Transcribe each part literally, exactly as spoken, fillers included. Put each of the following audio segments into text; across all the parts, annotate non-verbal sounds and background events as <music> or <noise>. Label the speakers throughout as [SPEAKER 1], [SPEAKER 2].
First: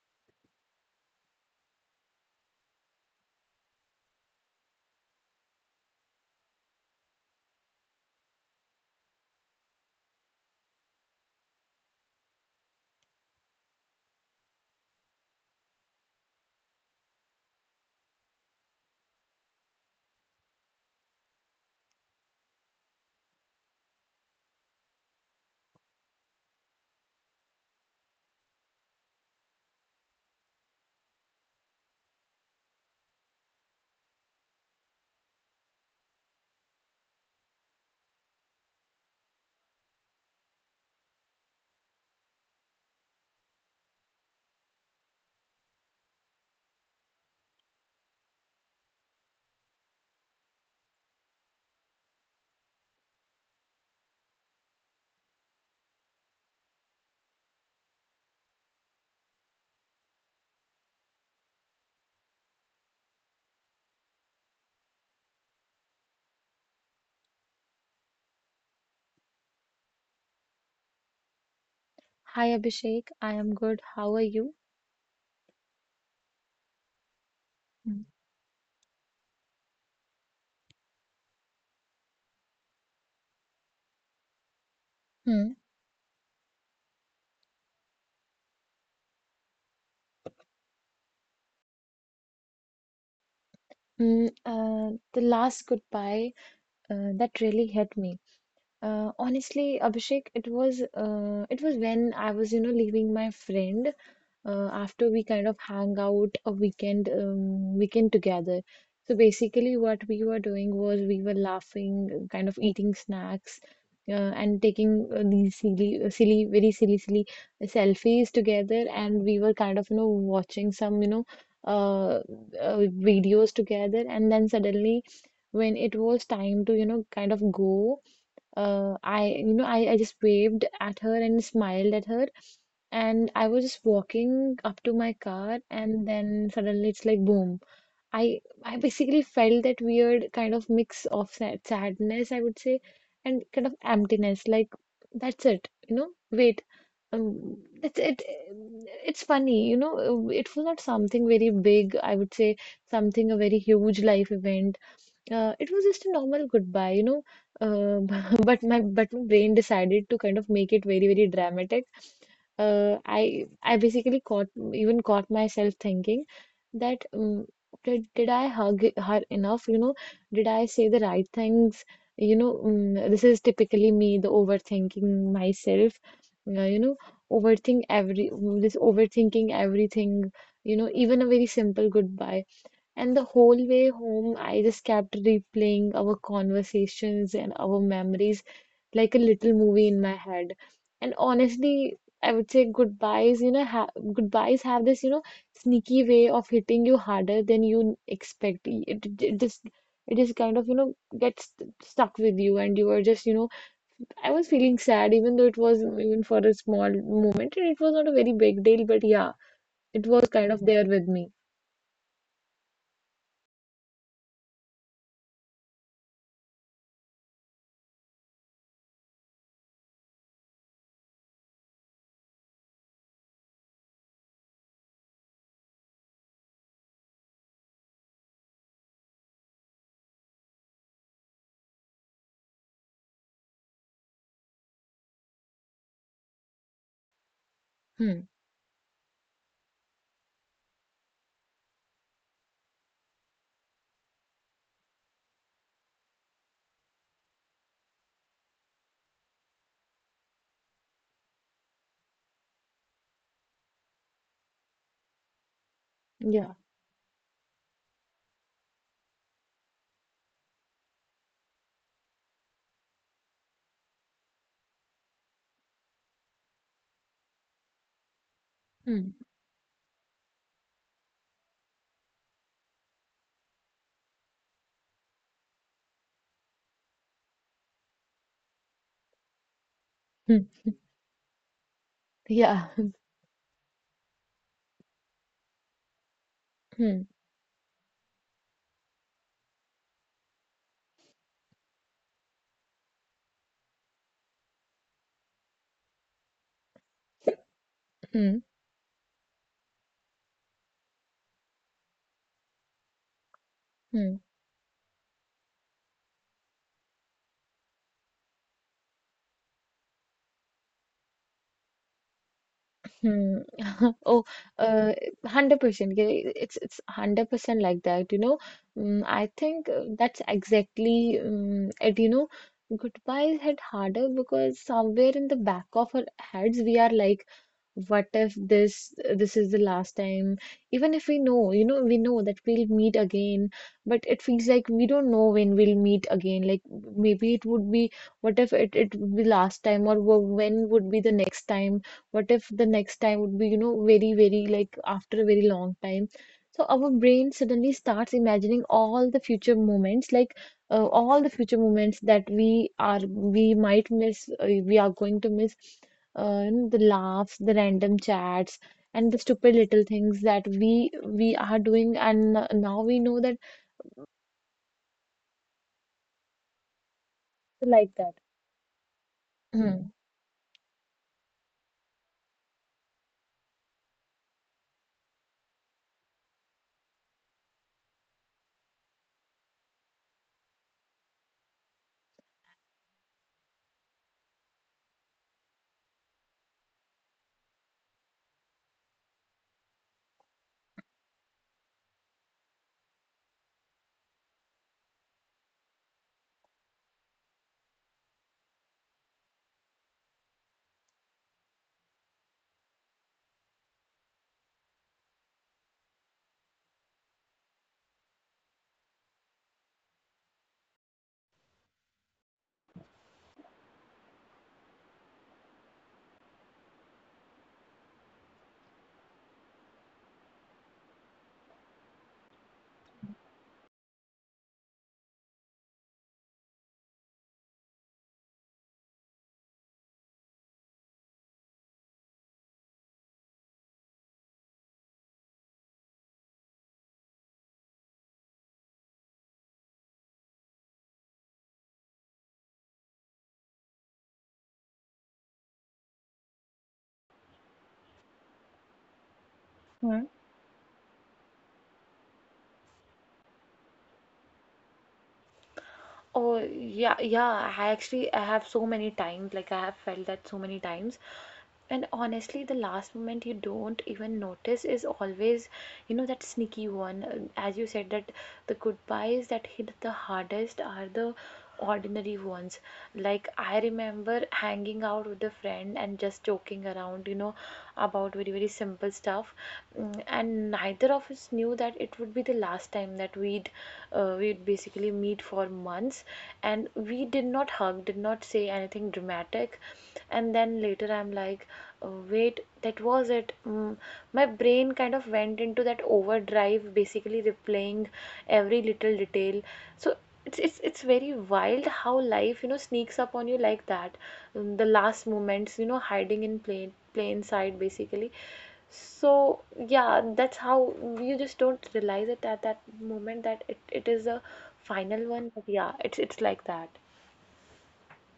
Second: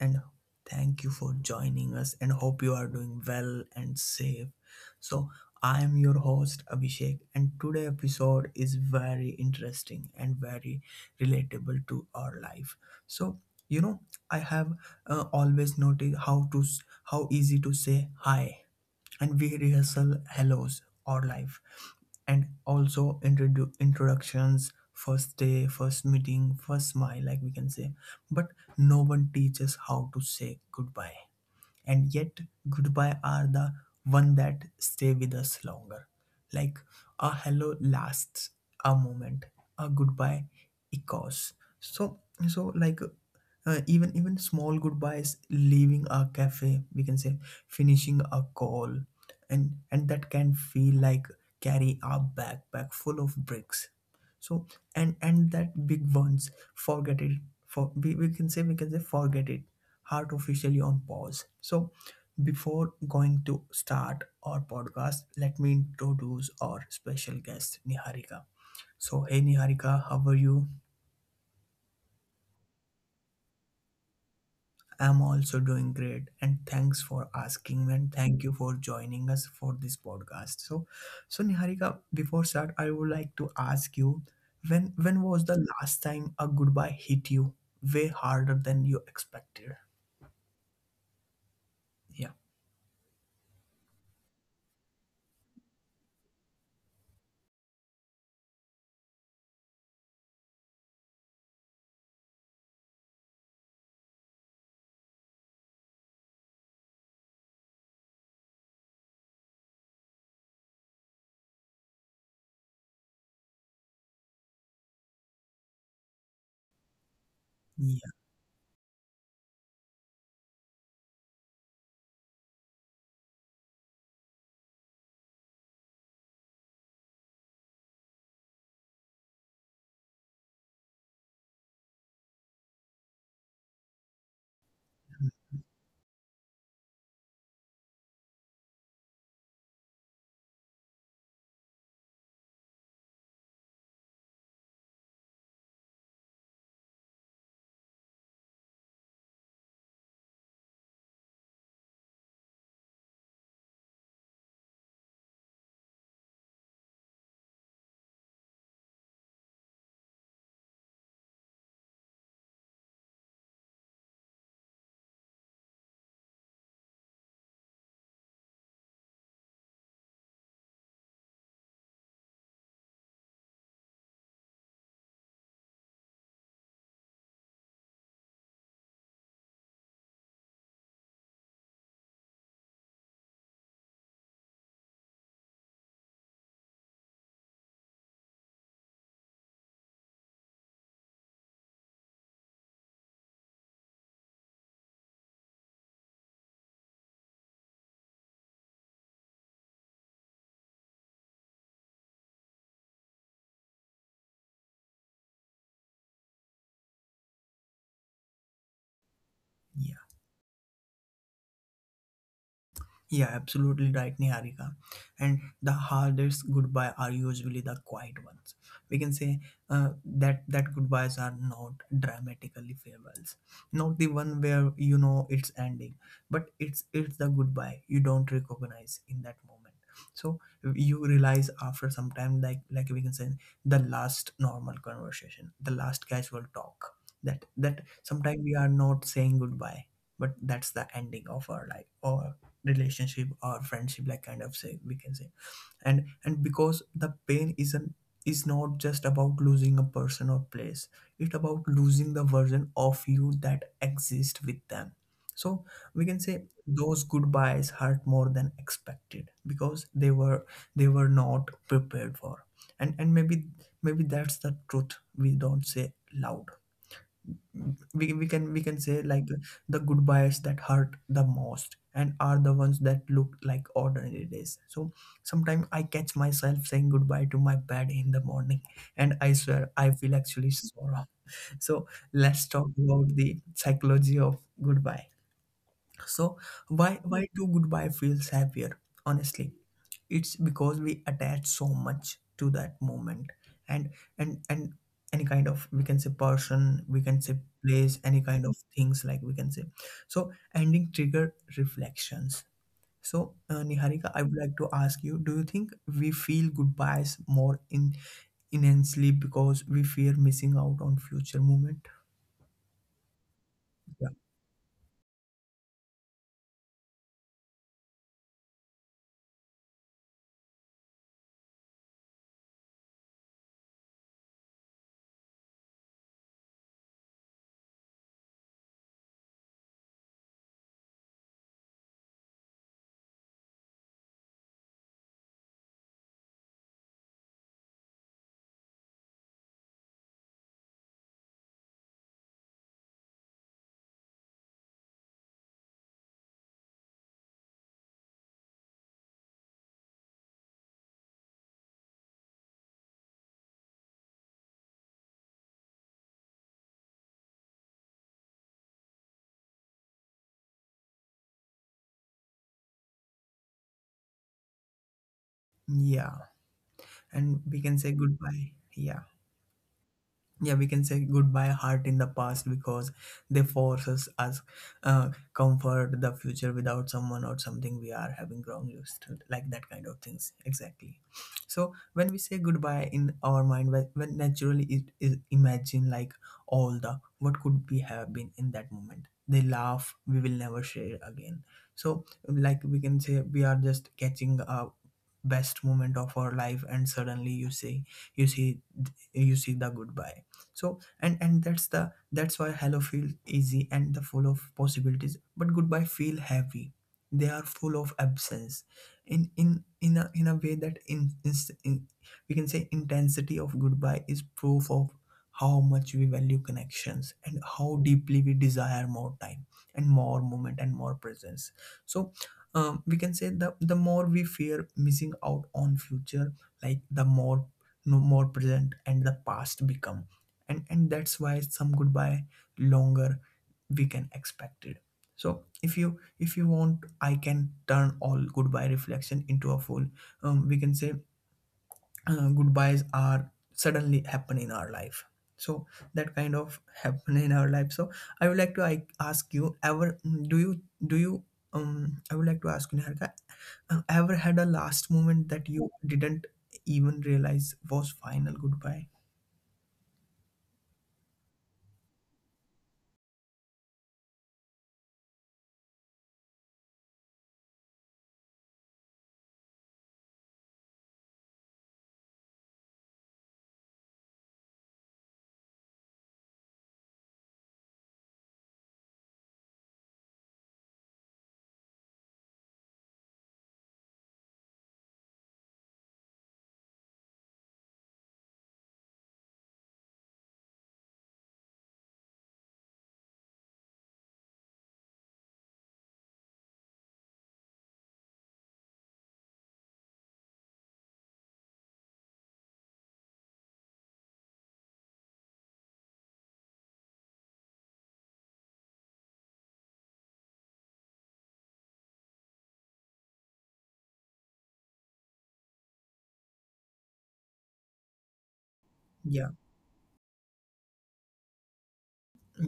[SPEAKER 1] and thank you for joining us and hope you are doing well and safe. So, I am your host Abhishek and today episode is very interesting and very relatable to our life. So, you know, I have uh, always noticed how to s- how easy to say hi and we rehearsal hellos or life and also introdu- introductions first day first meeting first smile like we can say, but no one teaches how to say goodbye, and yet goodbye are the one that stay with us longer, like a hello lasts a moment, a goodbye echoes. So so like uh, even even small goodbyes leaving a cafe we can say, finishing a call, and and that can feel like carry a backpack full of bricks. So and and that big ones forget it. For we, we can say we can say forget it, heart officially on pause. So, before going to start our podcast, let me introduce our special guest, Niharika. So, hey Niharika, how are you?
[SPEAKER 2] Hi Abhishek, I am good. How are you?
[SPEAKER 1] I'm also doing great, and thanks for asking me, and thank you for joining us for this podcast. So, so Niharika, before start, I would like to ask you, when when was
[SPEAKER 2] Hmm.
[SPEAKER 1] the last time a goodbye hit you way harder than you expected? Yeah,
[SPEAKER 2] Mm, uh, the last goodbye uh, that really hit me. Uh, honestly, Abhishek, it was uh, it was when I was, you know, leaving my friend uh, after we kind of hang out a weekend um, weekend together. So basically, what we were doing was we were laughing, kind of eating snacks, uh, and taking uh, these silly, uh, silly, very silly, silly selfies
[SPEAKER 1] yeah,
[SPEAKER 2] together. And we were kind of, you know, watching some, you know, uh, uh, videos together. And then suddenly, when it was time to, you know, kind of go. Uh, I, you know, I, I just waved at her and smiled at her. And I was just walking up to my car, and then suddenly it's like boom. I I basically felt that weird kind of mix of sad sadness, I would say, and kind of emptiness. Like that's it, you know. Wait, um, that's it. It's funny, you know. It was not something very big. I would say something a very huge life event. Uh, it was just a normal goodbye, you know. Uh, <laughs> but my but my brain decided to kind of make it very very dramatic. Uh, I I basically caught even caught myself thinking that um, did did I hug her enough? You know, did I say the right things? You know, um, this is typically me, the overthinking myself. Uh, you know, overthink every This overthinking everything. You know, even a very simple goodbye. And the whole way home, I just kept replaying our conversations and our memories like a little movie in my head. And honestly, I would say goodbyes, you know, ha goodbyes have this, you know, sneaky way of hitting you harder than you expect. It, it it just it just kind of, you know, gets st- stuck with you and you are just, you know, I was feeling sad even though it was even for a small moment and it was not a very big deal, but yeah, it was kind of there with me.
[SPEAKER 1] Yeah, absolutely right, Niharika. And the hardest goodbye are usually the quiet ones. We can say uh, that that goodbyes are not dramatically farewells, not the one where you know it's ending, but it's it's the goodbye you don't recognize in that moment. So you realize after some time, like like we can say, the last normal conversation, the last casual talk. That that
[SPEAKER 2] Hmm.
[SPEAKER 1] sometimes we are not saying goodbye, but that's the ending of our life or relationship or friendship, like kind of say we can say. And and because the pain isn't, is not just about losing a person or place, it's about losing the version of you that exists with them. So we can say
[SPEAKER 2] Yeah.
[SPEAKER 1] those goodbyes hurt more than expected because they were, they were not prepared for. And and maybe, maybe that's the truth we don't say loud. We, we can we can say
[SPEAKER 2] Hmm.
[SPEAKER 1] like, the goodbyes that hurt the most and are the ones that look like ordinary days. So sometimes I catch myself saying goodbye to my bed in the morning <laughs> and I swear I feel actually sorrow. So let's
[SPEAKER 2] Yeah.
[SPEAKER 1] talk about
[SPEAKER 2] <laughs>
[SPEAKER 1] the psychology of goodbye. So why
[SPEAKER 2] Hmm.
[SPEAKER 1] why do goodbye feels happier? Honestly, it's because we attach so much to that moment. And and and any kind of, we can say, person we can say, place, any
[SPEAKER 2] Hmm.
[SPEAKER 1] kind of things like we can say. So ending trigger reflections. So uh, Niharika,
[SPEAKER 2] Hmm.
[SPEAKER 1] I would like to ask you, do you think we feel goodbyes more in intensely because we fear missing out on future moment?
[SPEAKER 2] Hmm. <laughs>
[SPEAKER 1] yeah
[SPEAKER 2] Oh, uh, one hundred percent. Yeah, It's it's one hundred percent like that, you know. Mm, I think uh, that's exactly um, it, you know. Goodbyes hit harder because somewhere in the back of our heads we are like, what if this this is the last time? Even if we know, you know, we know that we'll meet again, but it feels like we don't know when we'll meet again. Like, maybe it would be, what if it it would be last time, or wh- when would be the next time? What if the next time would be, you know, very very like after a very long time? So our brain suddenly starts imagining all the future moments, like uh, all the future moments that we are we might miss. Uh, we are going to miss, uh, you know, the laughs, the random chats, and the stupid little things that we we are doing, and uh, now we know that
[SPEAKER 1] yeah and we can
[SPEAKER 2] like
[SPEAKER 1] say
[SPEAKER 2] that.
[SPEAKER 1] goodbye. yeah
[SPEAKER 2] Hmm.
[SPEAKER 1] yeah we can say goodbye heart in the past because they forces us, uh, comfort the future without someone or something we are having ground used to, like that kind of things exactly. So when we say goodbye in our mind, when when naturally it is imagine, like all the what could we have been in that moment, they laugh we will never share again. So like we can say, we are just catching a best moment of our life and suddenly you say, you see, you see the goodbye. So and and that's the, that's why hello feel easy and the full of possibilities, but goodbye feel heavy, they are full of absence. In in in a in a way that in, inst- in we can say, intensity of goodbye is proof of how much we value connections and how deeply we desire more time and more moment and more presence. So um, we can say the the more we fear missing out on future, like the more, no more present and the past become. And and that's why some goodbye longer we can expect it. So if you, if you want, I can turn all goodbye reflection into a full, um, we can say, uh, goodbyes are suddenly happen in our life. So that kind of <laughs> happen in our life. So I would like to I, ask you ever mm, do you do you um I would like to ask you Niharika, uh, ever had a last moment that you didn't even realize was final goodbye?
[SPEAKER 2] Oh yeah, yeah. I actually I have so many times, like I have felt that so many times. And honestly, the last moment you don't even notice is always, you know, that sneaky one. Um, As you said, that the goodbyes that hit the hardest are the ordinary ones. Like, I remember hanging out with a friend and just joking around, you know, about very, very simple stuff. Mm, And neither of us knew that it would be the last time that we'd, uh, we'd basically meet for months, and we did not hug, did not say anything dramatic. And then later I'm like, "Oh, wait, that was it mm. My brain kind of went into that overdrive, basically replaying every little detail. So it's, it's it's very wild how life, you know, sneaks up on you like that. Mm, the last moments, you know, hiding in plain plain sight, basically. So yeah, that's how you just don't realize it at that moment that it, it is a
[SPEAKER 1] yeah
[SPEAKER 2] final one, but yeah, it's it's like that.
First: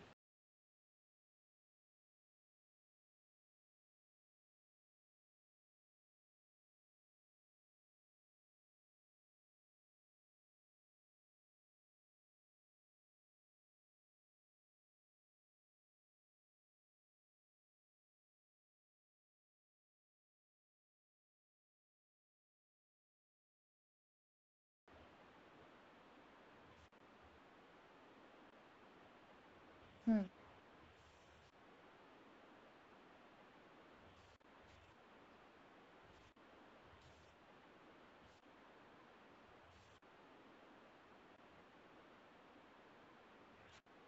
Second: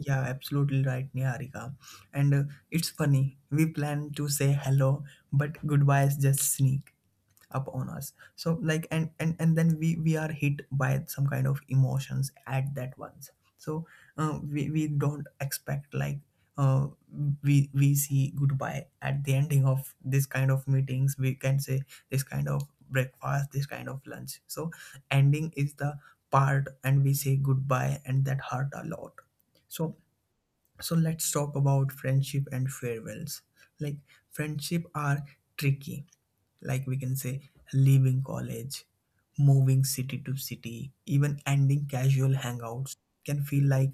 [SPEAKER 1] Yeah, absolutely right, Niharika. And uh, it's funny, we plan to say hello, but goodbyes just sneak up on us. So like, and and and then we we are hit by some kind of emotions at that once. So uh, we we don't expect like, uh, we we see goodbye at the ending of this kind of meetings. We can say, this kind of breakfast, this kind of lunch. So ending is the part, and we say goodbye, and that hurt a lot. So
[SPEAKER 2] Hmm.
[SPEAKER 1] so let's talk about friendship and farewells. Like friendship are tricky. Like we can say, leaving college, moving city to city, even ending casual hangouts can feel like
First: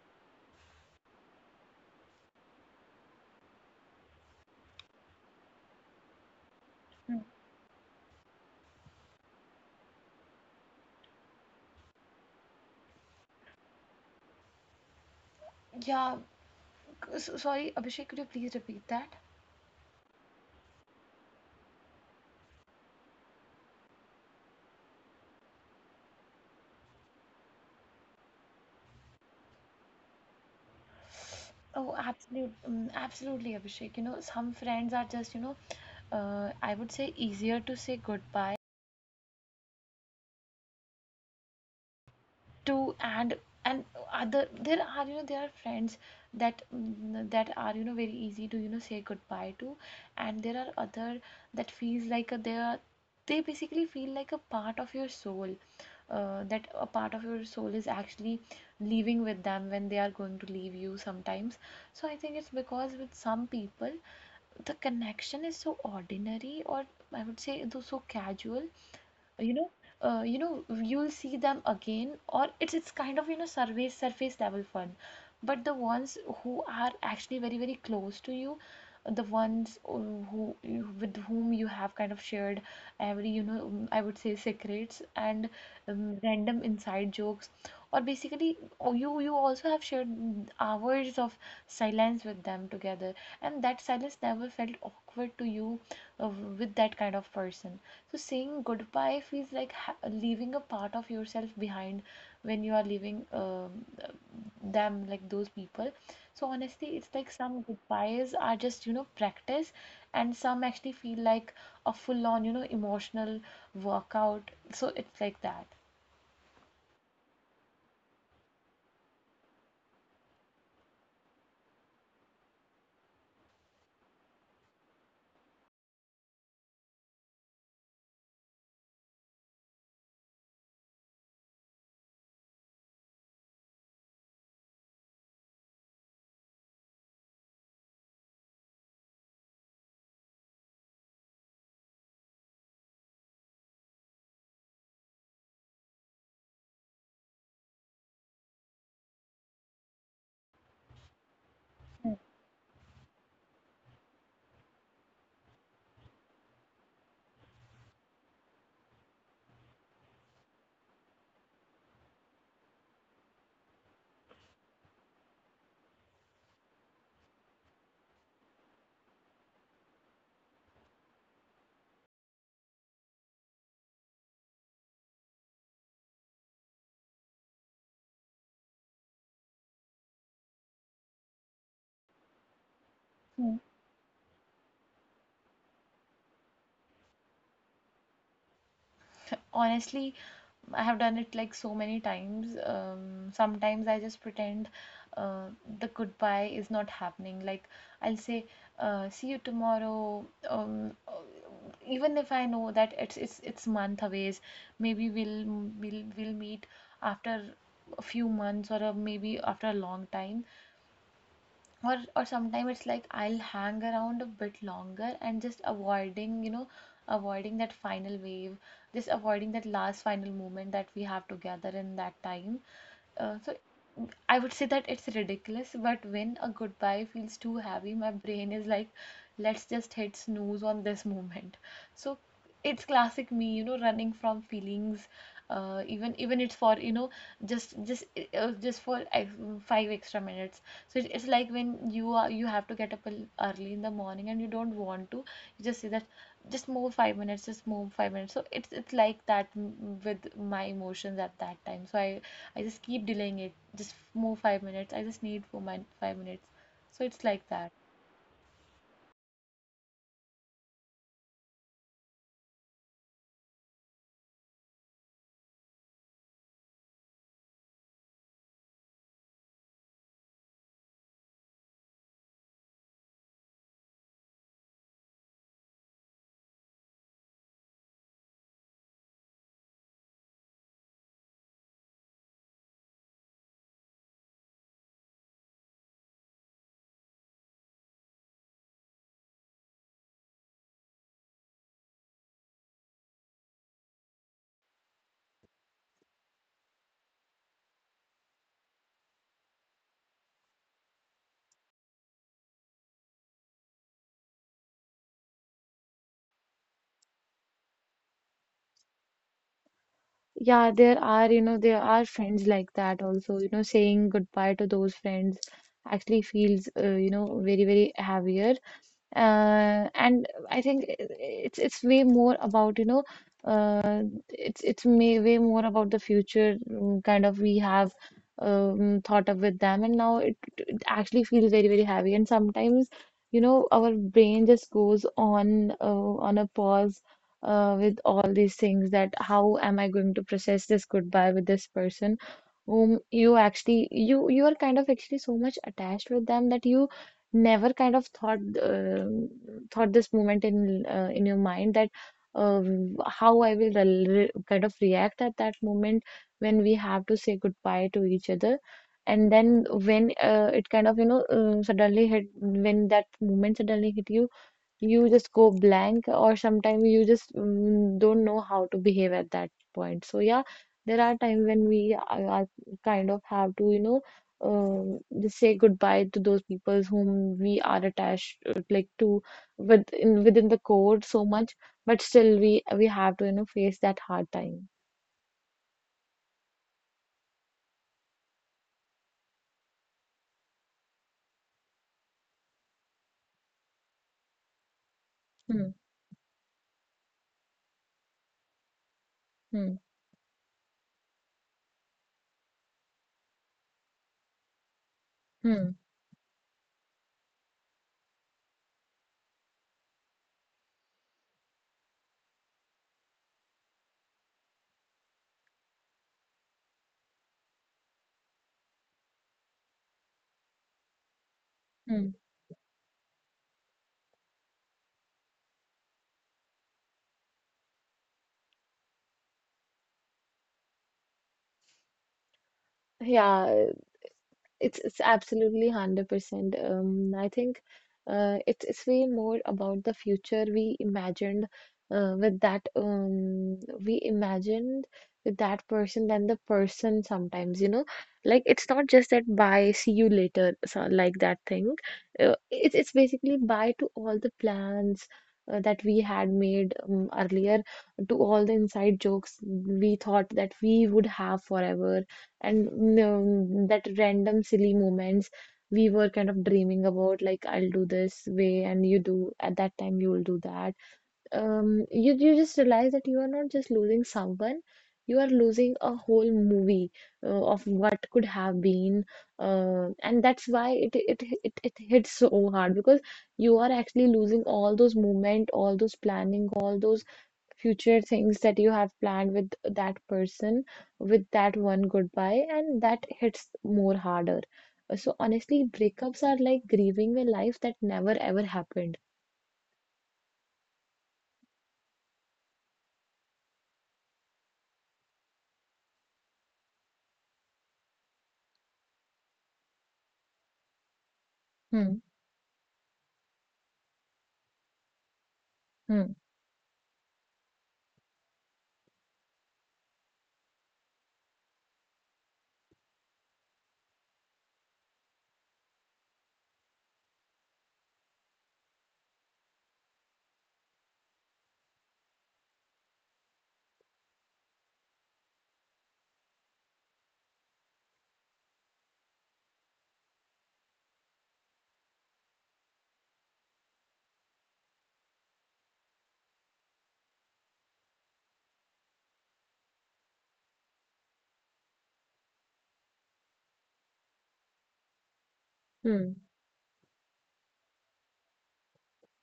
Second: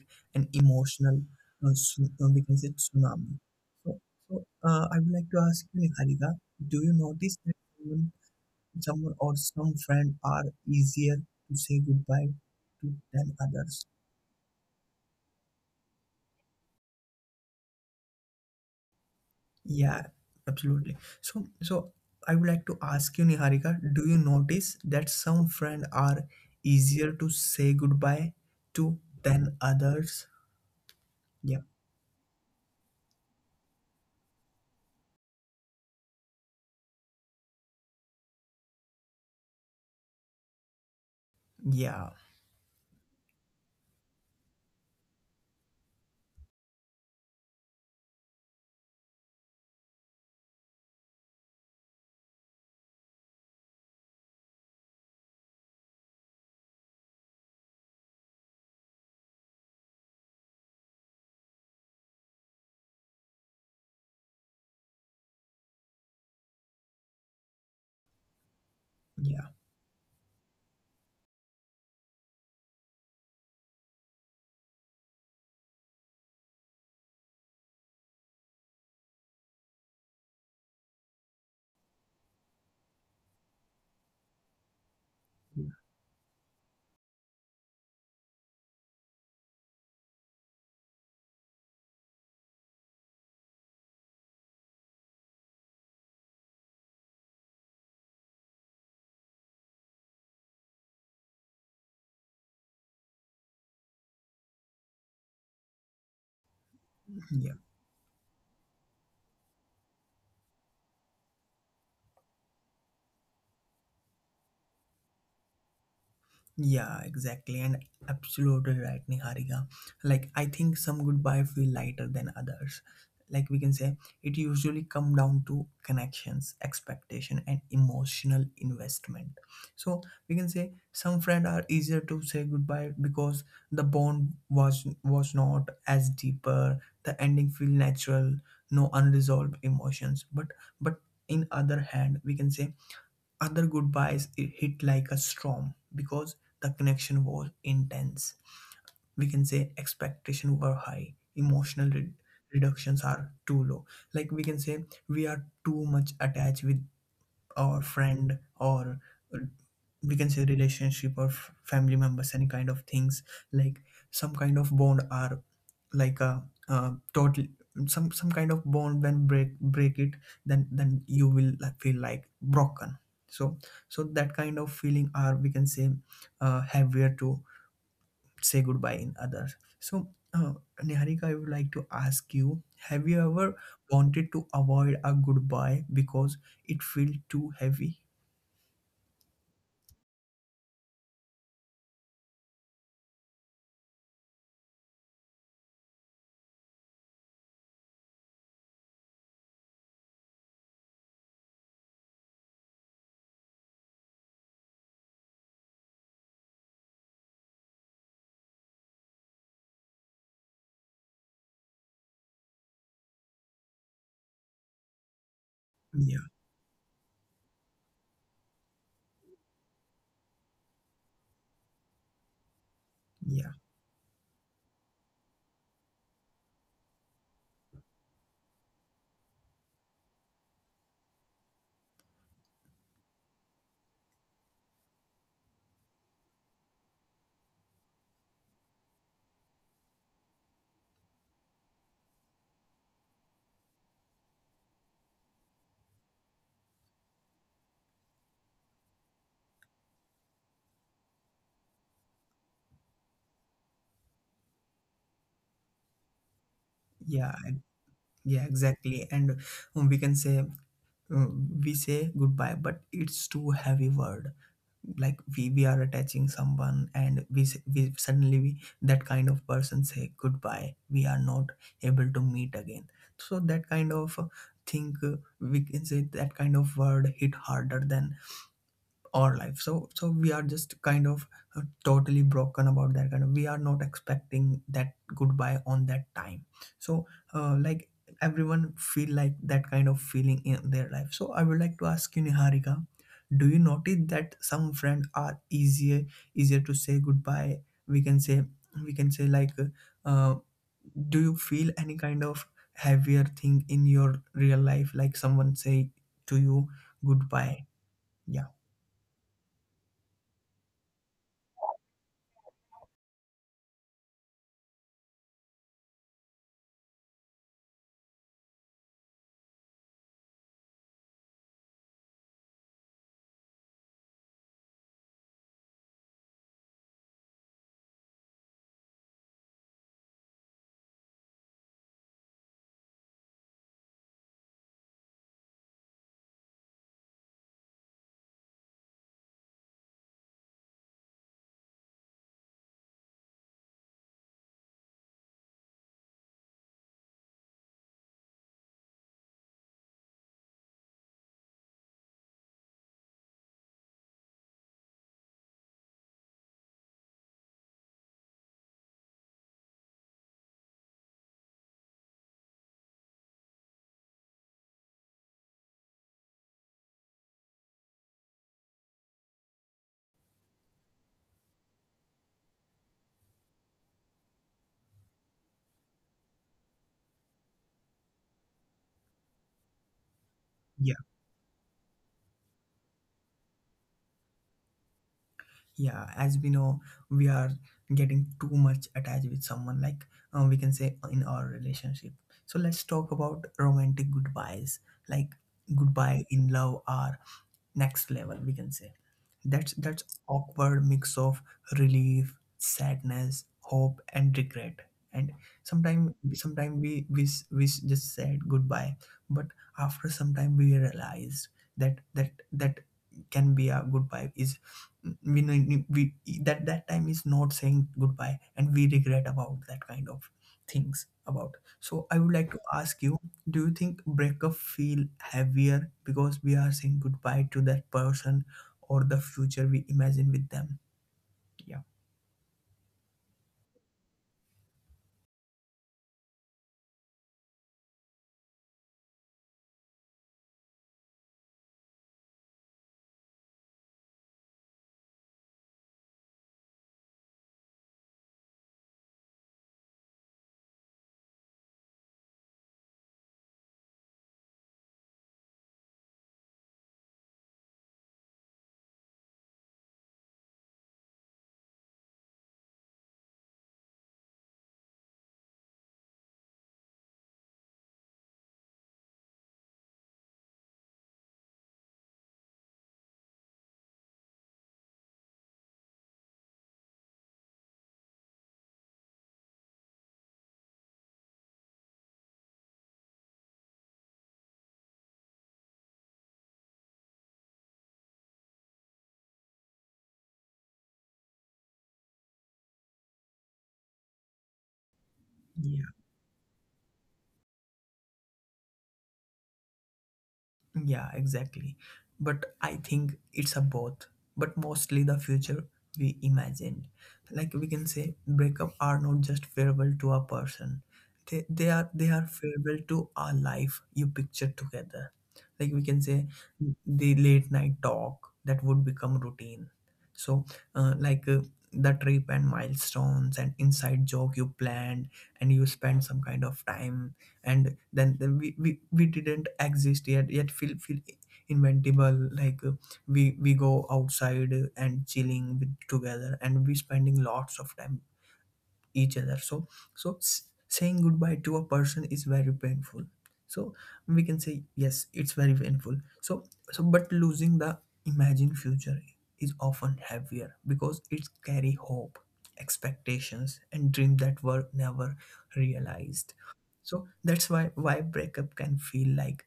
[SPEAKER 1] an emotional uh, tsu- uh, we can say tsunami. So, so uh, I would like to ask you, Niharika, do you
[SPEAKER 2] Hmm.
[SPEAKER 1] notice that someone, someone or some friend are easier to say goodbye to than others?
[SPEAKER 2] Yeah. c- So, sorry, Abhishek, could you please repeat that?
[SPEAKER 1] Yeah, absolutely. So, so I would like to ask you, Niharika, do you notice that some friends are easier to say goodbye to than others? Yeah,
[SPEAKER 2] Oh, absolute, um, absolutely, Abhishek. You know, some friends are just, you know, uh, I would say easier to say goodbye
[SPEAKER 1] yeah,
[SPEAKER 2] to. and and other, there are, you know, there are friends that mm, that are, you know, very easy to, you know, say goodbye to, and there are other that feels like a, they are, they basically feel like a part of your soul, uh, that a part of your soul is actually leaving with them when they are going to leave you sometimes. So I think it's because with some people the connection is so ordinary, or I would say it is so casual,
[SPEAKER 1] yeah,
[SPEAKER 2] you know. Uh, you know, you'll see them again, or it's it's kind of, you know, surface surface level fun. But the ones who are actually very very close to you, the ones uh, who, with whom you have kind of shared every, you know, um, I would say secrets, and um, random inside jokes, or basically, oh, you you also have shared hours of silence with them together, and that silence never felt awkward to you, uh, with that kind of person. So saying goodbye feels like ha- leaving a part of yourself behind when you are leaving um, them, like those people. So honestly, it's like
[SPEAKER 1] yeah.
[SPEAKER 2] some goodbyes are just, you know, practice, and some actually feel like a full-on, you know, emotional workout. So it's like that.
[SPEAKER 1] Yeah, exactly, and absolutely right, Niharika. Like, I think some goodbye feel lighter than others. Like we can say, it usually come down to connections, expectation, and emotional investment. So we can say some friends are easier to say goodbye because the bond was was not as deeper. The ending feel natural, no unresolved emotions. But but in other hand, we can say other goodbyes it hit like a storm because the connection was intense. We can say expectations were high, emotional re- reductions are too low. Like we can say we are too much attached with or friend or uh, we can say relationship or f- family members, any kind of things. Like some kind of bond are like a, uh total, some some kind of bond when break break it, then then you will like, feel like broken. So so that kind of feeling are we can say uh, heavier to say goodbye in others. So uh, Niharika, I would like to ask you, have you ever wanted to avoid a goodbye because it felt too heavy?
[SPEAKER 2] Honestly, I have done it like so many times. Um, sometimes I just pretend uh, the goodbye is not happening. Like I'll say, uh, "See you tomorrow." Um, uh, even if I know that it's it's it's month away, maybe we'll we'll we'll meet after a few months, or a, maybe after a long time. or or sometimes it's like I'll hang around a bit longer and just
[SPEAKER 1] Yeah,
[SPEAKER 2] avoiding, you know, avoiding that final wave, just avoiding that last final moment that we have together in that time. Uh,
[SPEAKER 1] yeah,
[SPEAKER 2] so I would say that it's ridiculous, but when a goodbye feels too heavy, my brain is like, let's just hit snooze on this moment. So it's classic me, you know, running from feelings, uh, even even it's for, you know, just just uh, just for uh, five extra minutes. So it, it's like when you are, you have to get up early in the morning and you don't want to, you just say that, just move five minutes, just move five minutes. So it's it's like that with my emotions at that time. So i i just keep delaying it, just move five minutes, I just need for my five minutes. So it's
[SPEAKER 1] yeah,
[SPEAKER 2] like
[SPEAKER 1] and-
[SPEAKER 2] that.
[SPEAKER 1] yeah, exactly. And um, we can say, um, we say goodbye, but it's too heavy word. Like we we are attaching someone, and we s- we suddenly we, that kind of person say goodbye. We are not able to meet again. So that kind of uh, thing, uh, we can say, that kind of word hit harder than our life. So so we are just kind of uh, totally broken about that kind of, we are not expecting that goodbye on that time. So uh, like everyone feel like that kind of feeling in their life. So I would like to ask you Niharika, do you notice that some friends are easier easier to say goodbye, we can say, we can say like, uh, do you feel any kind of heavier thing in your real life like someone say to you goodbye? yeah
[SPEAKER 2] Yeah, there are, you know, there are friends like that also. You know, saying goodbye to those friends actually feels, uh, you know, very, very heavier. Uh, and I think it's it's way more about, you know, uh, it's it's may, way more about the future mm, kind of we have um, thought of with them, and now it it actually feels very, very heavy. And sometimes, you know, our brain just goes on uh, on a pause uh, with all these things that, how am I going to process this goodbye with this person, whom you actually, you you are kind of actually so much attached with, them, that you never kind of thought um thought this moment in uh, in your mind, that um, how I will rel- re kind of react at that moment when we have to say goodbye to each other? And then when uh, it kind of, you know, uh, suddenly hit, when that moment suddenly hit you, you just go blank, or sometimes you just mm, don't know how to behave at that point. So yeah, there are times when we are are kind of have to, you know, um, just say goodbye to those people whom we are attached uh, like to with in, within the code so much, but still we we have to, you know, face that hard time.
[SPEAKER 1] yeah as we know, we are getting too much attached with someone, like uh, we can say in our relationship. So let's talk about romantic goodbyes. Like
[SPEAKER 2] hmm,
[SPEAKER 1] goodbye in love are next level we can say, that's that's
[SPEAKER 2] hmm,
[SPEAKER 1] awkward mix of relief, sadness, hope and regret. And
[SPEAKER 2] hmm,
[SPEAKER 1] sometime sometime we we, we just said goodbye, but after some time we realized that that that can be a goodbye is, we know- we that that time is not saying goodbye, and we regret about that kind of things about. So I would
[SPEAKER 2] hmm.
[SPEAKER 1] like to ask you, do you think breakup feel heavier because we are saying goodbye to that person or the future we imagine with them?
[SPEAKER 2] Yeah, It's it's absolutely one hundred percent. Um, I think uh, it's it's way more about the future we imagined uh, with that um, we imagined with that person than the person sometimes, you know. Like it's not just that bye, see you later, so like that thing. Uh, it's it's basically bye to all the plans uh, that we had made um, earlier, to all the inside jokes we thought that we would have forever and mm, that random silly moments we were kind of dreaming about like I'll do this way and you do at that time you will do that um you you just realize that you are not just losing someone, you are losing a whole movie uh, of what could have been uh, and that's why it, it it it hits so hard because you are actually losing all those movement, all those planning, all those future things that you have planned with that person, with that one goodbye, and that hits more harder. Uh, So
[SPEAKER 1] Yeah.
[SPEAKER 2] honestly, breakups are like grieving a life that never ever happened.
[SPEAKER 1] Yeah, exactly. But I think it's a both, but mostly the future we imagined. Like we can say, breakup are not just farewell to a person. They, they are they are
[SPEAKER 2] Hmm.
[SPEAKER 1] farewell to our life you picture together. Like we can say
[SPEAKER 2] Hmm.
[SPEAKER 1] the late night talk that would become routine. So uh, like uh, the trip and milestones and inside joke you planned and you spend some kind of time and then, then we, we we didn't exist yet yet feel feel inventable like uh, we we go outside and chilling with, together and we spending lots of time each other, so so s- saying goodbye to a person is very painful, so we can say yes, it's very painful. So so but losing the imagined future is often heavier because it carry hope, expectations and dreams that were never realized.
[SPEAKER 2] Hmm.
[SPEAKER 1] So that's why why breakup can feel like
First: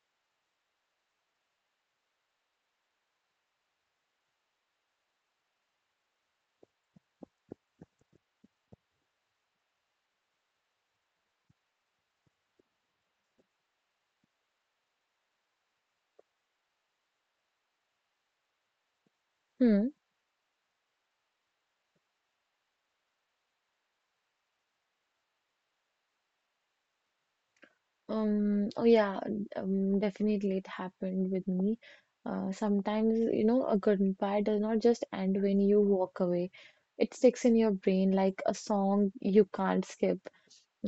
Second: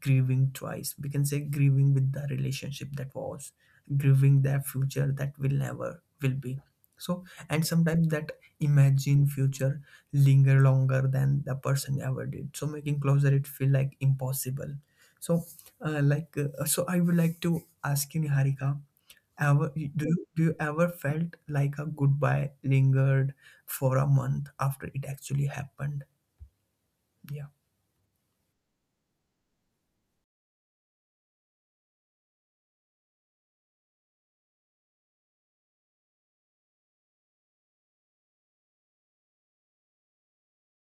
[SPEAKER 1] grieving twice, we can say grieving with the relationship that was, grieving their future that will never will be. So and sometimes that imagine future linger longer than the person ever did, so making closer it feel like impossible. So uh, like uh, so I would like to ask you, Niharika, ever
[SPEAKER 2] Hmm.
[SPEAKER 1] do you, do you ever felt like a goodbye lingered for a month after it actually happened? yeah
[SPEAKER 2] Um, oh yeah, um, definitely it happened with me. Uh, sometimes, you know, a goodbye does not just end when you walk away. It sticks in your brain like a song you can't skip.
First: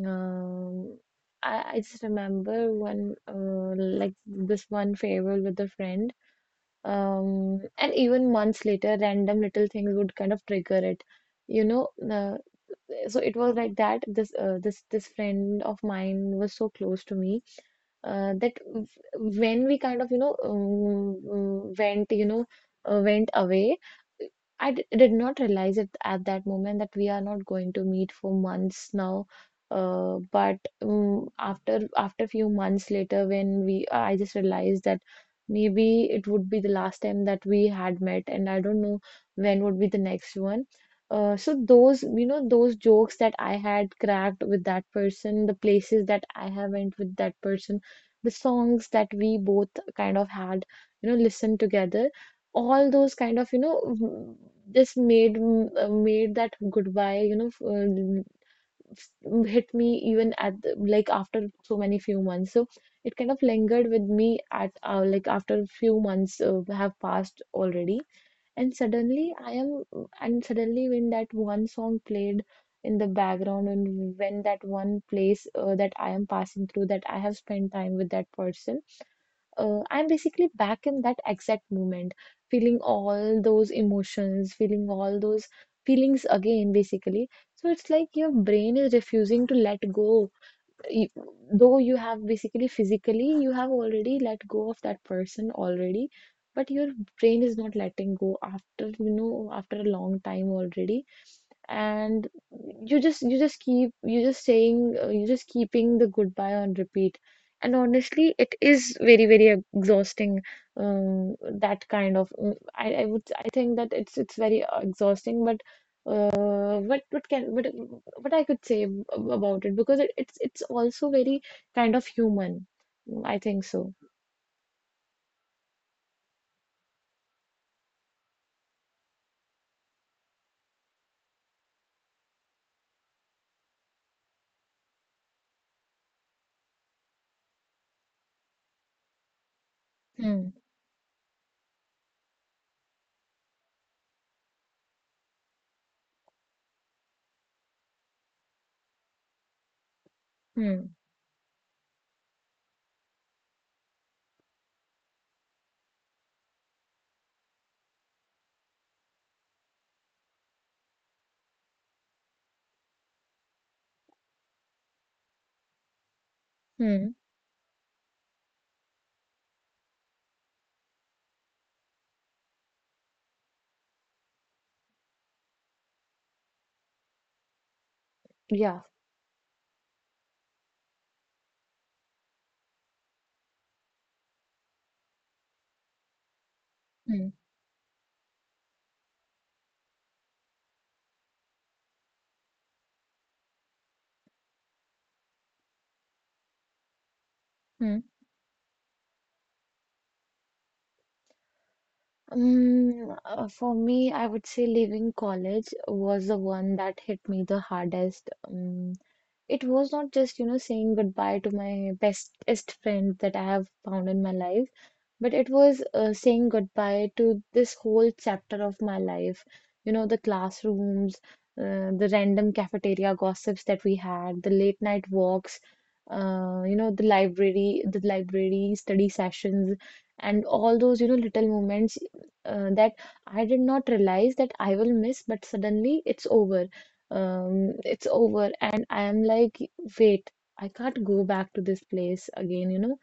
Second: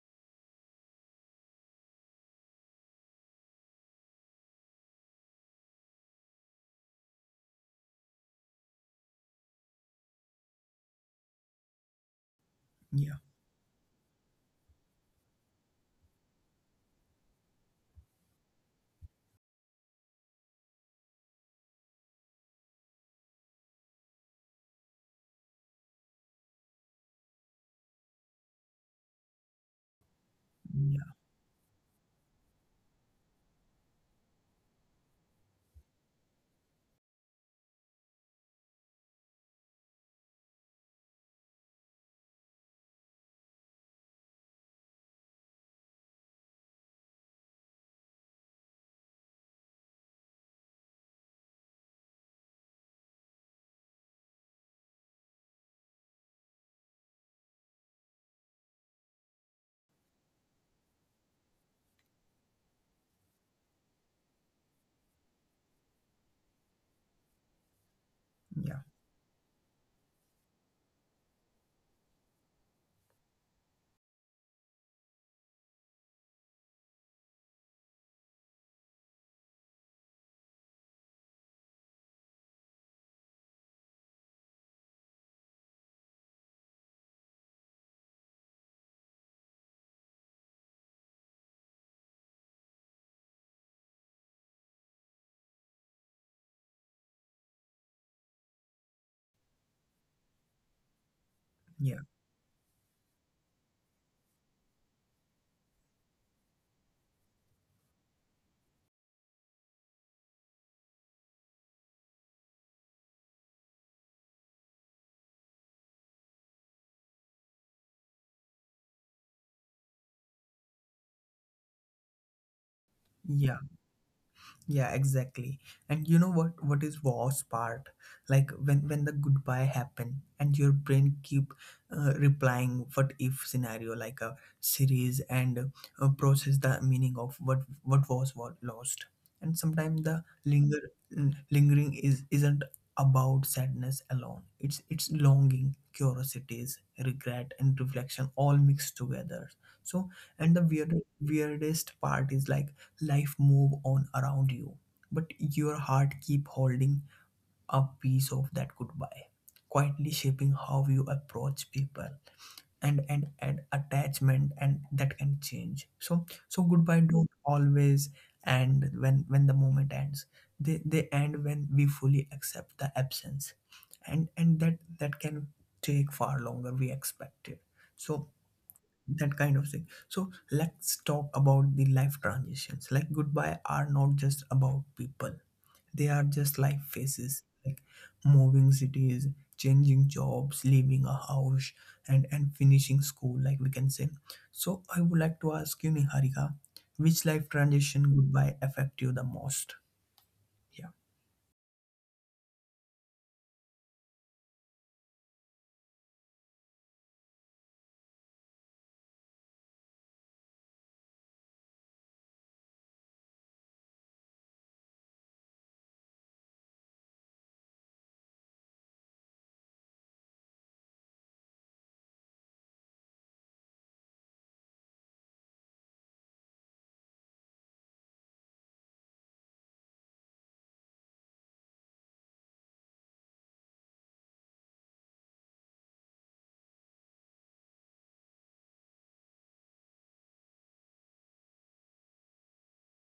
[SPEAKER 2] Um, I, I just remember one uh, like this one farewell with a friend. Um, and even months later, random little things would kind of trigger it. You know, uh,
[SPEAKER 1] yeah
[SPEAKER 2] so it was like that this uh, this this friend of mine was so close to me uh, that w- when we kind of you know um, went you know uh, went away. I d- did not realize it at that moment that we are not going to meet for months now. Uh, but
[SPEAKER 1] yeah
[SPEAKER 2] um, after after a few months later, when we I just realized that maybe it would be the last time that we had met, and I don't know when would be the next one. Uh, so those, you know, those jokes that I had cracked with that person, the places that I have went with that person, the songs that we both kind of had, you know, listened together, all those kind of, you know, w- just made m- uh, made that goodbye, you know, f- um, s- hit me even at the, like after so many few months. So it kind of lingered with me at uh, like after a few months uh, have passed already and
[SPEAKER 1] yeah
[SPEAKER 2] suddenly I am and suddenly when that one song played in the background, and when that one place uh, that I am passing through that I have spent time with that person uh, I'm basically back in that exact moment, feeling all those emotions, feeling all those feelings again basically. So it's like your brain is refusing to let go, y- though you have basically physically you have already let go of that person already, but your brain is not letting go after you know after a long time already.
[SPEAKER 1] yeah
[SPEAKER 2] And you just you just keep you just saying uh, you just keeping the goodbye on repeat, and honestly it is very very exhausting. Um, that kind of uh, I, I would I think that it's it's very uh, exhausting, but uh, what what can what what I could say ab- about it, because it, it's it's also very kind of human. mm, I
[SPEAKER 1] yeah
[SPEAKER 2] think so.
[SPEAKER 1] Yeah, exactly. And you know what what is worst part? Like when when the goodbye happen and your brain keep uh, replying what if scenario like a series, and uh, process the meaning of what what was what lost. And sometimes the
[SPEAKER 2] Hmm.
[SPEAKER 1] linger mm, lingering is isn't about sadness alone. It's it's longing, curiosities, regret and reflection all mixed together. So and the
[SPEAKER 2] Hmm.
[SPEAKER 1] weird, weirdest part is like life move on around you, but your heart keep holding a piece of that goodbye, quietly shaping how you approach people and and and attachment, and that can change. So so goodbye
[SPEAKER 2] Hmm.
[SPEAKER 1] don't always end when when the moment ends. They they end when we fully accept the absence, and and that that can take far longer we expected. So
[SPEAKER 2] Yeah.
[SPEAKER 1] that kind of thing. So let's talk about the life transitions. Like goodbye are not just about people, they are just life
[SPEAKER 2] Hmm.
[SPEAKER 1] phases like moving cities, changing jobs, leaving a house and and finishing school, like we can say. So I would like to ask you, Niharika, which life
[SPEAKER 2] Hmm.
[SPEAKER 1] transition goodbye affect you the most? Yeah.
[SPEAKER 2] Um, uh, for me, I would say leaving college was the one that hit me the hardest. Um, it was not just, you know, saying goodbye to my bestest friend that I have found in my life. But it was uh, saying goodbye to this whole chapter of my life. You know, the classrooms, uh, the random cafeteria gossips that we had, the late night walks, uh, you know, the library, the library study sessions, and all those, you know, little moments uh, that I did not realize that I will miss, but suddenly it's over. Um, it's over, and I am like, wait, I can't go back to this place again, you know,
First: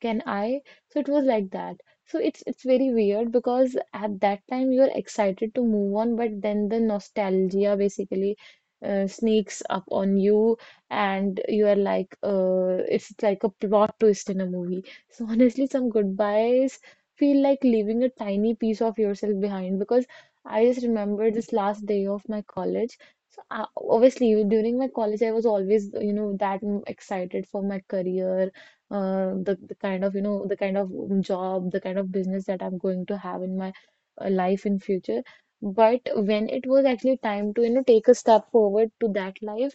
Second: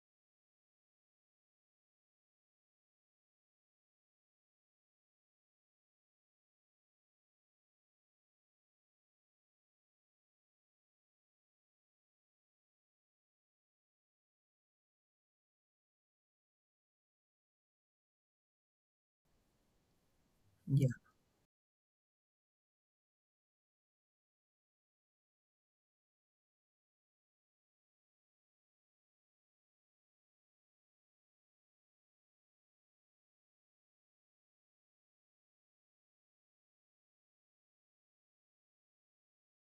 [SPEAKER 2] can I? So it was like that. So it's it's very weird because at that time you're excited to move on, but then the nostalgia basically uh, sneaks up on you, and you are like, uh, it's like a plot twist in a movie. So <laughs> honestly, some goodbyes feel like leaving a tiny piece of yourself behind, because I just remember this last day of my college. So I, obviously during my college, I was always you know that mm, excited for my career, uh, the, the kind of you know the kind of job, the kind of business that I'm going to have in my uh, life in future. But when it was actually time to you know take a step forward to that life,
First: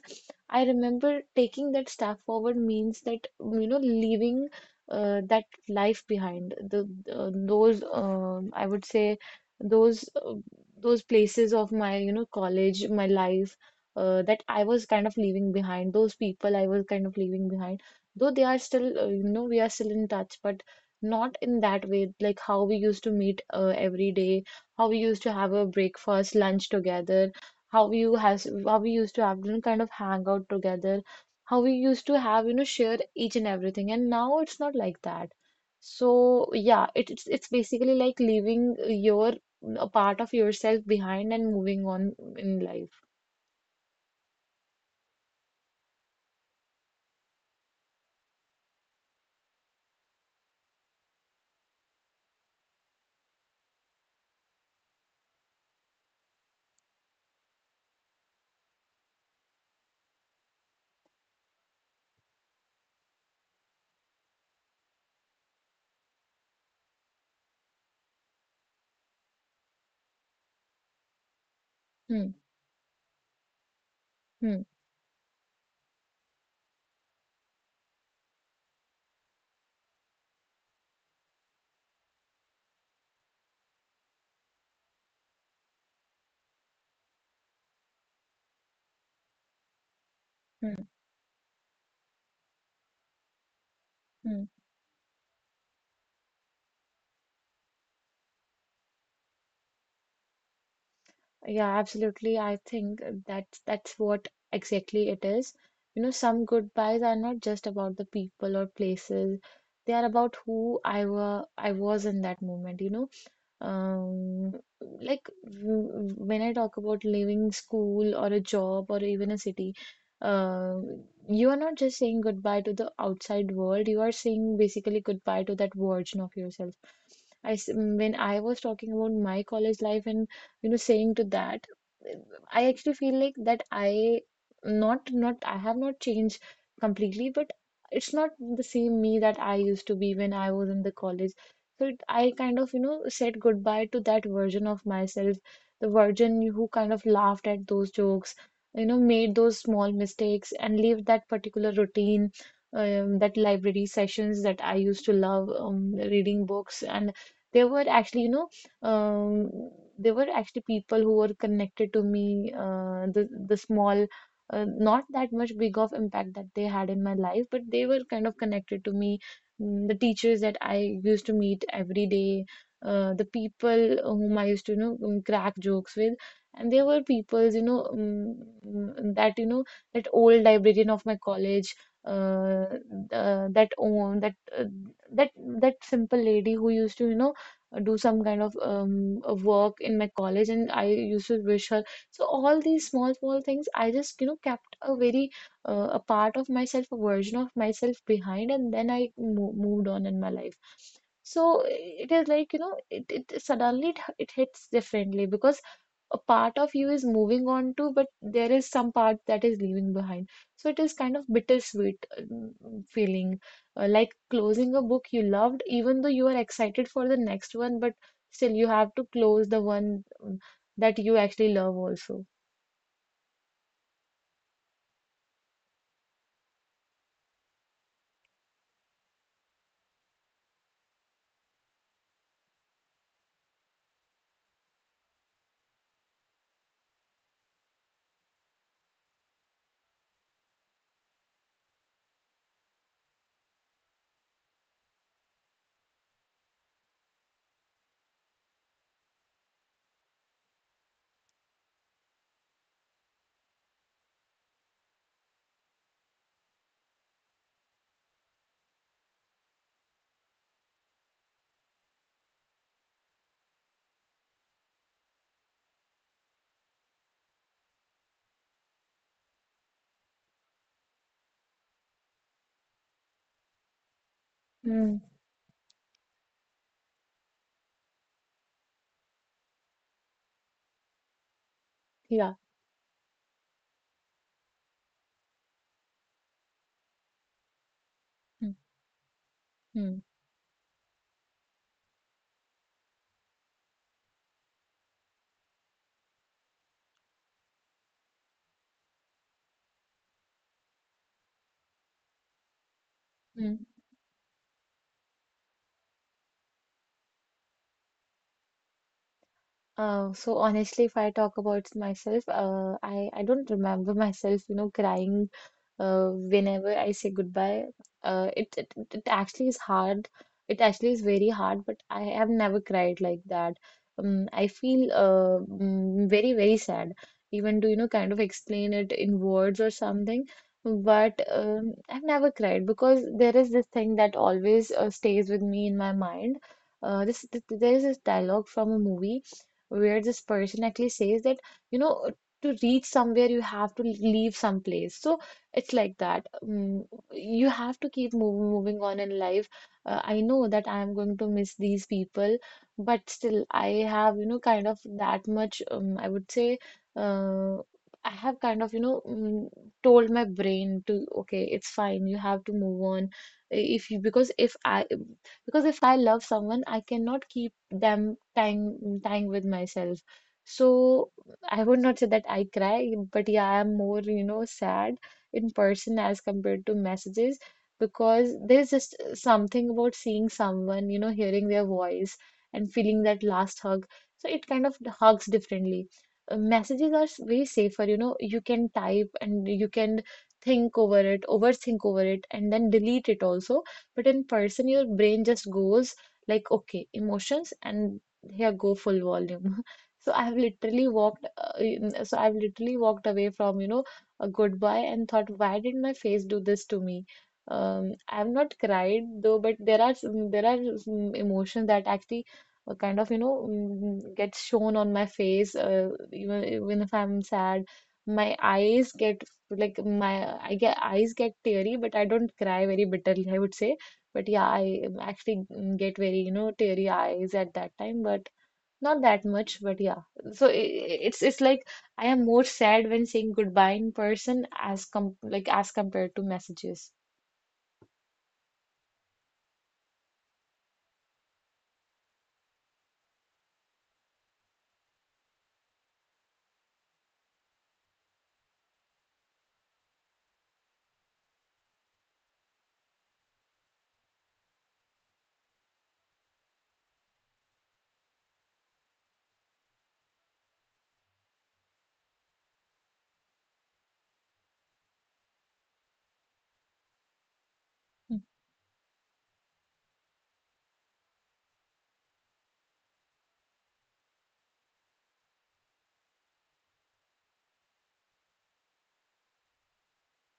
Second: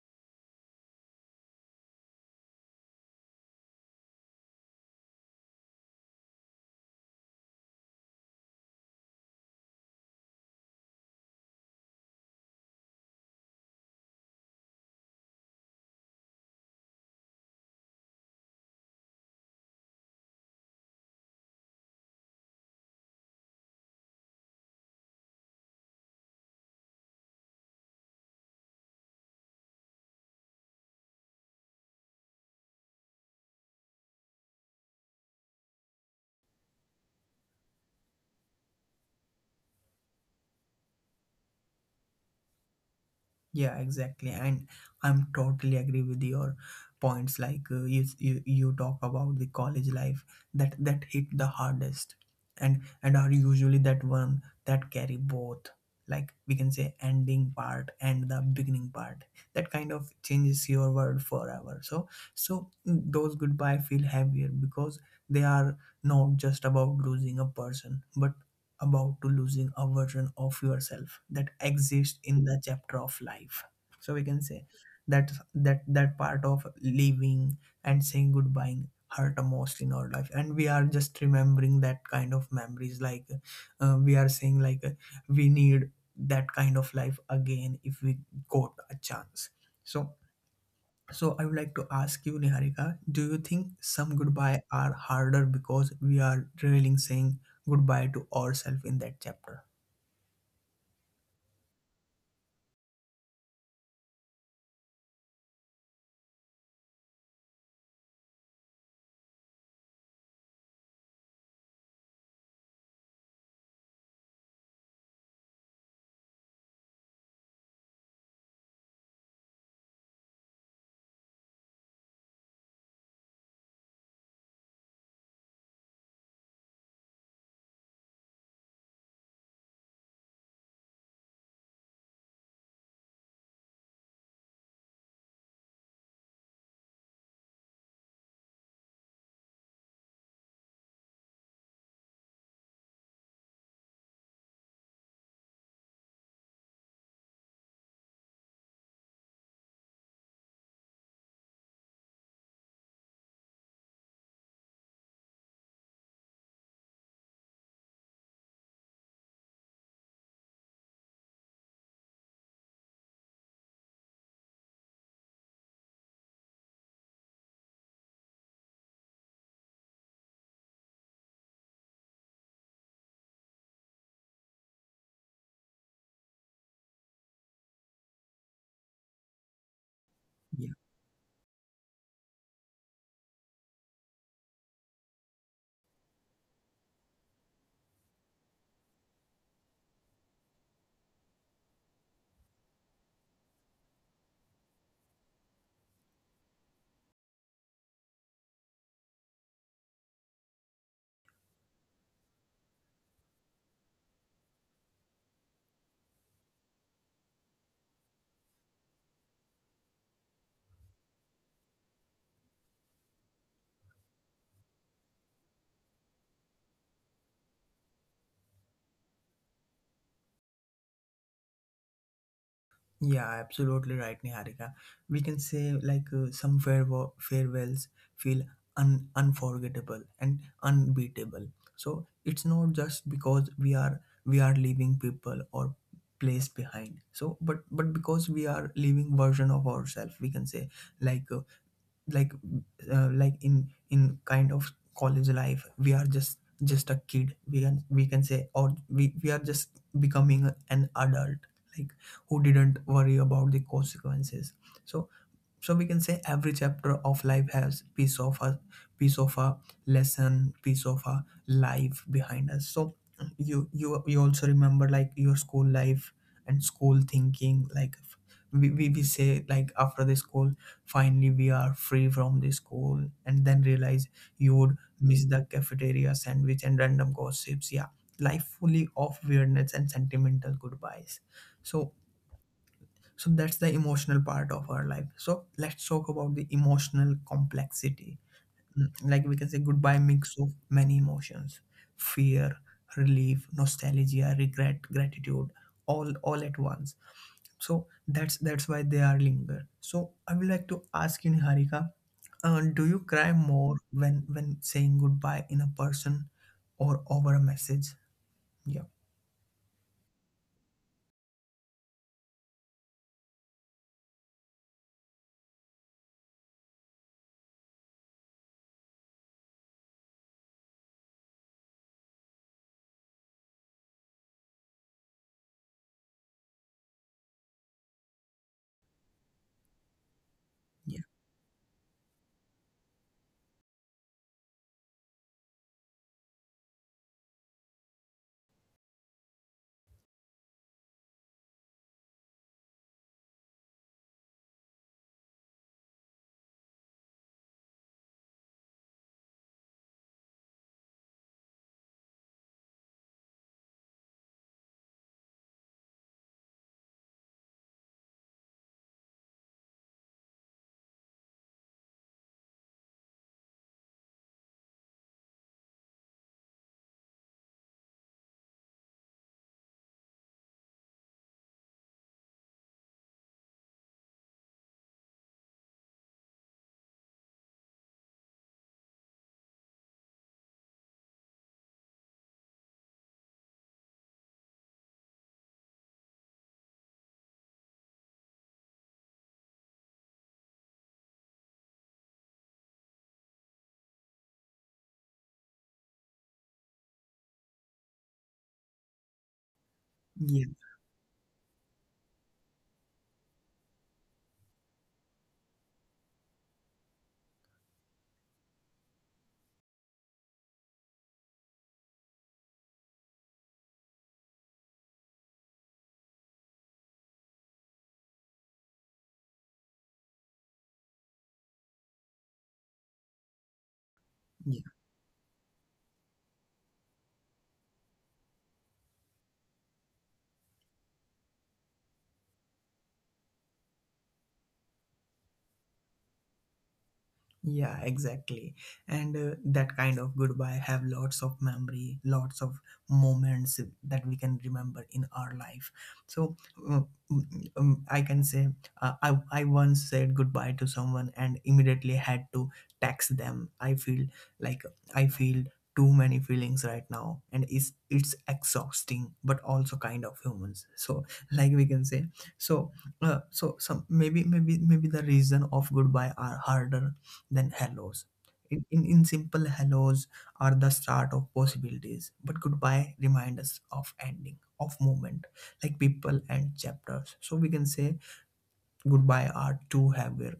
[SPEAKER 2] I remember taking that step forward means that you know leaving uh, that life behind, the uh, those um I would say those uh, those places of my you know college, my life, uh, that I was kind of leaving behind, those people I was kind of leaving behind, though they are still uh, you know we are still in touch, but not in that way like how we used to meet uh, every day, how we used to have a breakfast lunch together, how we you has how we used to have you know kind of hang out together, how we used to have you know share each and everything, and now it's not like that. So yeah, it, it's it's basically like leaving your a part of yourself behind and moving on in life.
[SPEAKER 1] Yeah, exactly. And I'm totally agree with your points. Like uh, you, you, you talk about the college life that that hit the hardest, and and are usually that one that carry both. Like we can say ending part and the beginning part. That kind of changes your world forever. So so mm, those goodbye feel heavier because they are not just about losing a person, but about to losing a version of yourself that exists
[SPEAKER 2] Hmm.
[SPEAKER 1] in the chapter of life. So we can
[SPEAKER 2] Hmm.
[SPEAKER 1] say that that that part of leaving and saying goodbye hurt the most in our life, and we are just remembering that kind of memories. Like uh, we are saying like uh, we need that kind of life again if we got a chance. So
[SPEAKER 2] Hmm.
[SPEAKER 1] so I would like to ask you, Niharika, do you think some
[SPEAKER 2] Hmm.
[SPEAKER 1] goodbye are harder because we are really saying goodbye to ourselves in that chapter?
[SPEAKER 2] Yeah, absolutely. I think that that's what exactly it is. You know, some goodbyes are not just about the people or places. They are about who I were I was in that moment, you know. Um, like w- when I talk about leaving school or a job or even a city, um, you are not just saying goodbye to the outside world, you are saying basically goodbye to that version of yourself. I, s- when I was talking about my college life and you know saying to that, I actually feel like that i not not I have not changed completely, but it's not the same me that I used to be when I was in the college. So it, I kind of you know said goodbye to that version of myself, the version who kind of laughed at those jokes, you know made those small mistakes and lived that particular routine, um, that library sessions that I used to love um, reading books. And they were actually you know um, there were actually people who were connected to me, uh, the the small, uh, not that much big of impact that they had in my life, but they were kind of connected to me. Mm, The teachers that I used to meet every day, uh, the people whom I used to, you know, um, crack jokes with, and there were people, you know, um, mm, that you know, that old
[SPEAKER 1] Yeah,
[SPEAKER 2] librarian of my college. Uh, uh, that own that uh, that That simple lady who used to you know do some kind of um, a work in my college, and I used to wish her. So all these small, small things, I just, you know, kept a very, uh, a part of myself, a version of myself behind, and then I mo moved on in my life. So it is like, you know, it, it suddenly it, it hits differently because a part of you is moving on to, but there is some part that is leaving behind. So it is kind of bittersweet um, feeling, uh, like closing a book you loved, even though you are excited for the next one, but still you have to close the one um, that you actually love also.
[SPEAKER 1] yeah, absolutely right, Niharika. We can say like uh, some farewell, farewells feel un- unforgettable and unbeatable. So it's not just because we are we are leaving people or place behind. So, but but because we are leaving version of ourselves, we can say like. uh, like uh, like in in kind of college life we are just just a kid, we can we can say, or we, we are just becoming an adult, like who didn't worry about the consequences. So so we can say every chapter of life has piece of a piece of a lesson, piece of a life behind us. So you you you also remember like your school life and school thinking like f- we, we, we say like after the school finally we are free from the school, and then realize you would
[SPEAKER 2] Mm.
[SPEAKER 1] miss the cafeteria sandwich and random gossips. Yeah, life fully of weirdness and sentimental goodbyes. So
[SPEAKER 2] Yeah.
[SPEAKER 1] so that's the emotional part of our life. So let's talk about the emotional complexity.
[SPEAKER 2] Mm.
[SPEAKER 1] Mm, like we can say goodbye
[SPEAKER 2] Mm.
[SPEAKER 1] mix of many emotions: fear, relief, nostalgia, regret, gratitude, all all at once. So that's that's why they are linger. So I would like to ask you, Niharika, uh, do you cry
[SPEAKER 2] Mm.
[SPEAKER 1] more when when saying goodbye in a person or over a message? yeah
[SPEAKER 2] Uh, so honestly, if I talk about myself, uh, I I don't remember <laughs> myself, you know, crying uh, whenever I say goodbye, uh, it, it it it actually is hard. It actually is very hard, but I have never cried like that. Um, I feel uh, mm, very very sad, even to you know kind of explain it in words or something.
[SPEAKER 1] yeah
[SPEAKER 2] But um, I've never cried because there is this thing that always uh, stays with me in my mind. Uh, this th th- there is this dialogue from a movie where this person actually says that, you know, to reach somewhere you have to leave some place. So it's like that. Mm, you have to keep move, moving on in life. Uh, I know that I am going to miss these people, but still, I have, you know, kind of that much, um, I would say, uh, I have kind of, you know, mm, told my brain to, okay, it's fine, you have to move on. If you, because if I, because if I love someone, I cannot keep them tying, tying with myself. So I would not say that I cry, but yeah, I'm more, you know, sad in person as compared to messages, because there's just something about seeing someone, you know, hearing their voice and feeling that last hug. So it kind of hugs differently. Uh, Messages are s- way safer, you know, you can type and you can think over it, overthink over it, and then delete it also. But in person, your brain just goes like, okay, emotions, and here go full volume. <laughs> So I've
[SPEAKER 1] yeah
[SPEAKER 2] literally walked, uh, in- so I've literally walked away from, you know, a goodbye and thought, why did my face do this to me? Um, I've not cried though, but there are some, there are some emotions that actually uh, kind of you know mm, gets shown on my face. Uh, even even if I'm sad, my eyes get like my I get eyes get teary, but I don't cry very bitterly, I would say. But yeah,
[SPEAKER 1] Yeah,
[SPEAKER 2] I um, actually mm, get very you know teary eyes at that time, but. Not that much, but yeah. So i i- it's it's like I am more sad when saying goodbye in person as com like as compared to messages.
[SPEAKER 1] Yeah, exactly. And uh, that kind of goodbye have lots of memory, lots of moments that we can remember in our life. So um, um, I can say uh, I I once said goodbye to someone and immediately had to text them. I feel like I feel too many feelings right now, and it's it's exhausting but also kind of humans, so like we can say. So uh, so some, maybe maybe maybe the reason of goodbye are harder than hellos.
[SPEAKER 2] Mm.
[SPEAKER 1] In, in, in simple, hellos are the start of possibilities, but goodbye remind us of ending, of movement, like people and chapters. So we can say goodbye are too heavy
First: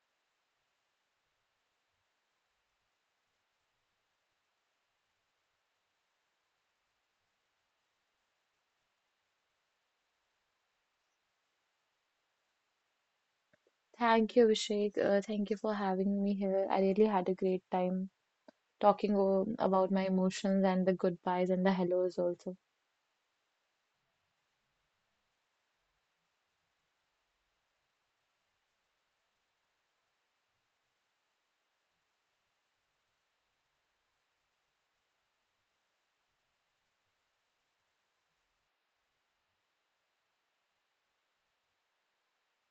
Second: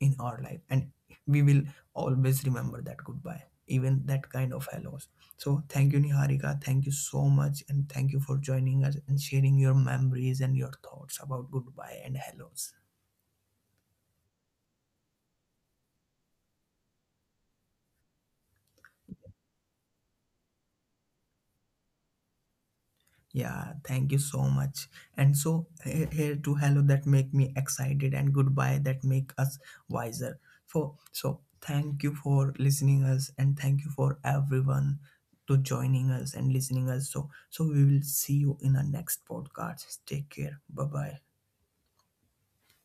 [SPEAKER 1] in our life, and we will always remember that goodbye, even that kind of hellos. So thank you, Niharika. Thank you so much, and thank you for joining us and sharing your memories and your thoughts about goodbye and hellos.
[SPEAKER 2] Thank you, Abhishek. Uh, thank you for having me here. I really had a great time talking o- about my emotions and the goodbyes and the hellos also.
[SPEAKER 1] Yeah, thank you so much. And so he- here to hello that make me excited and goodbye that make us wiser. For so thank you for listening us, and thank you for everyone to joining us and listening us. So so we will see you in our next podcast. Take care. Bye bye.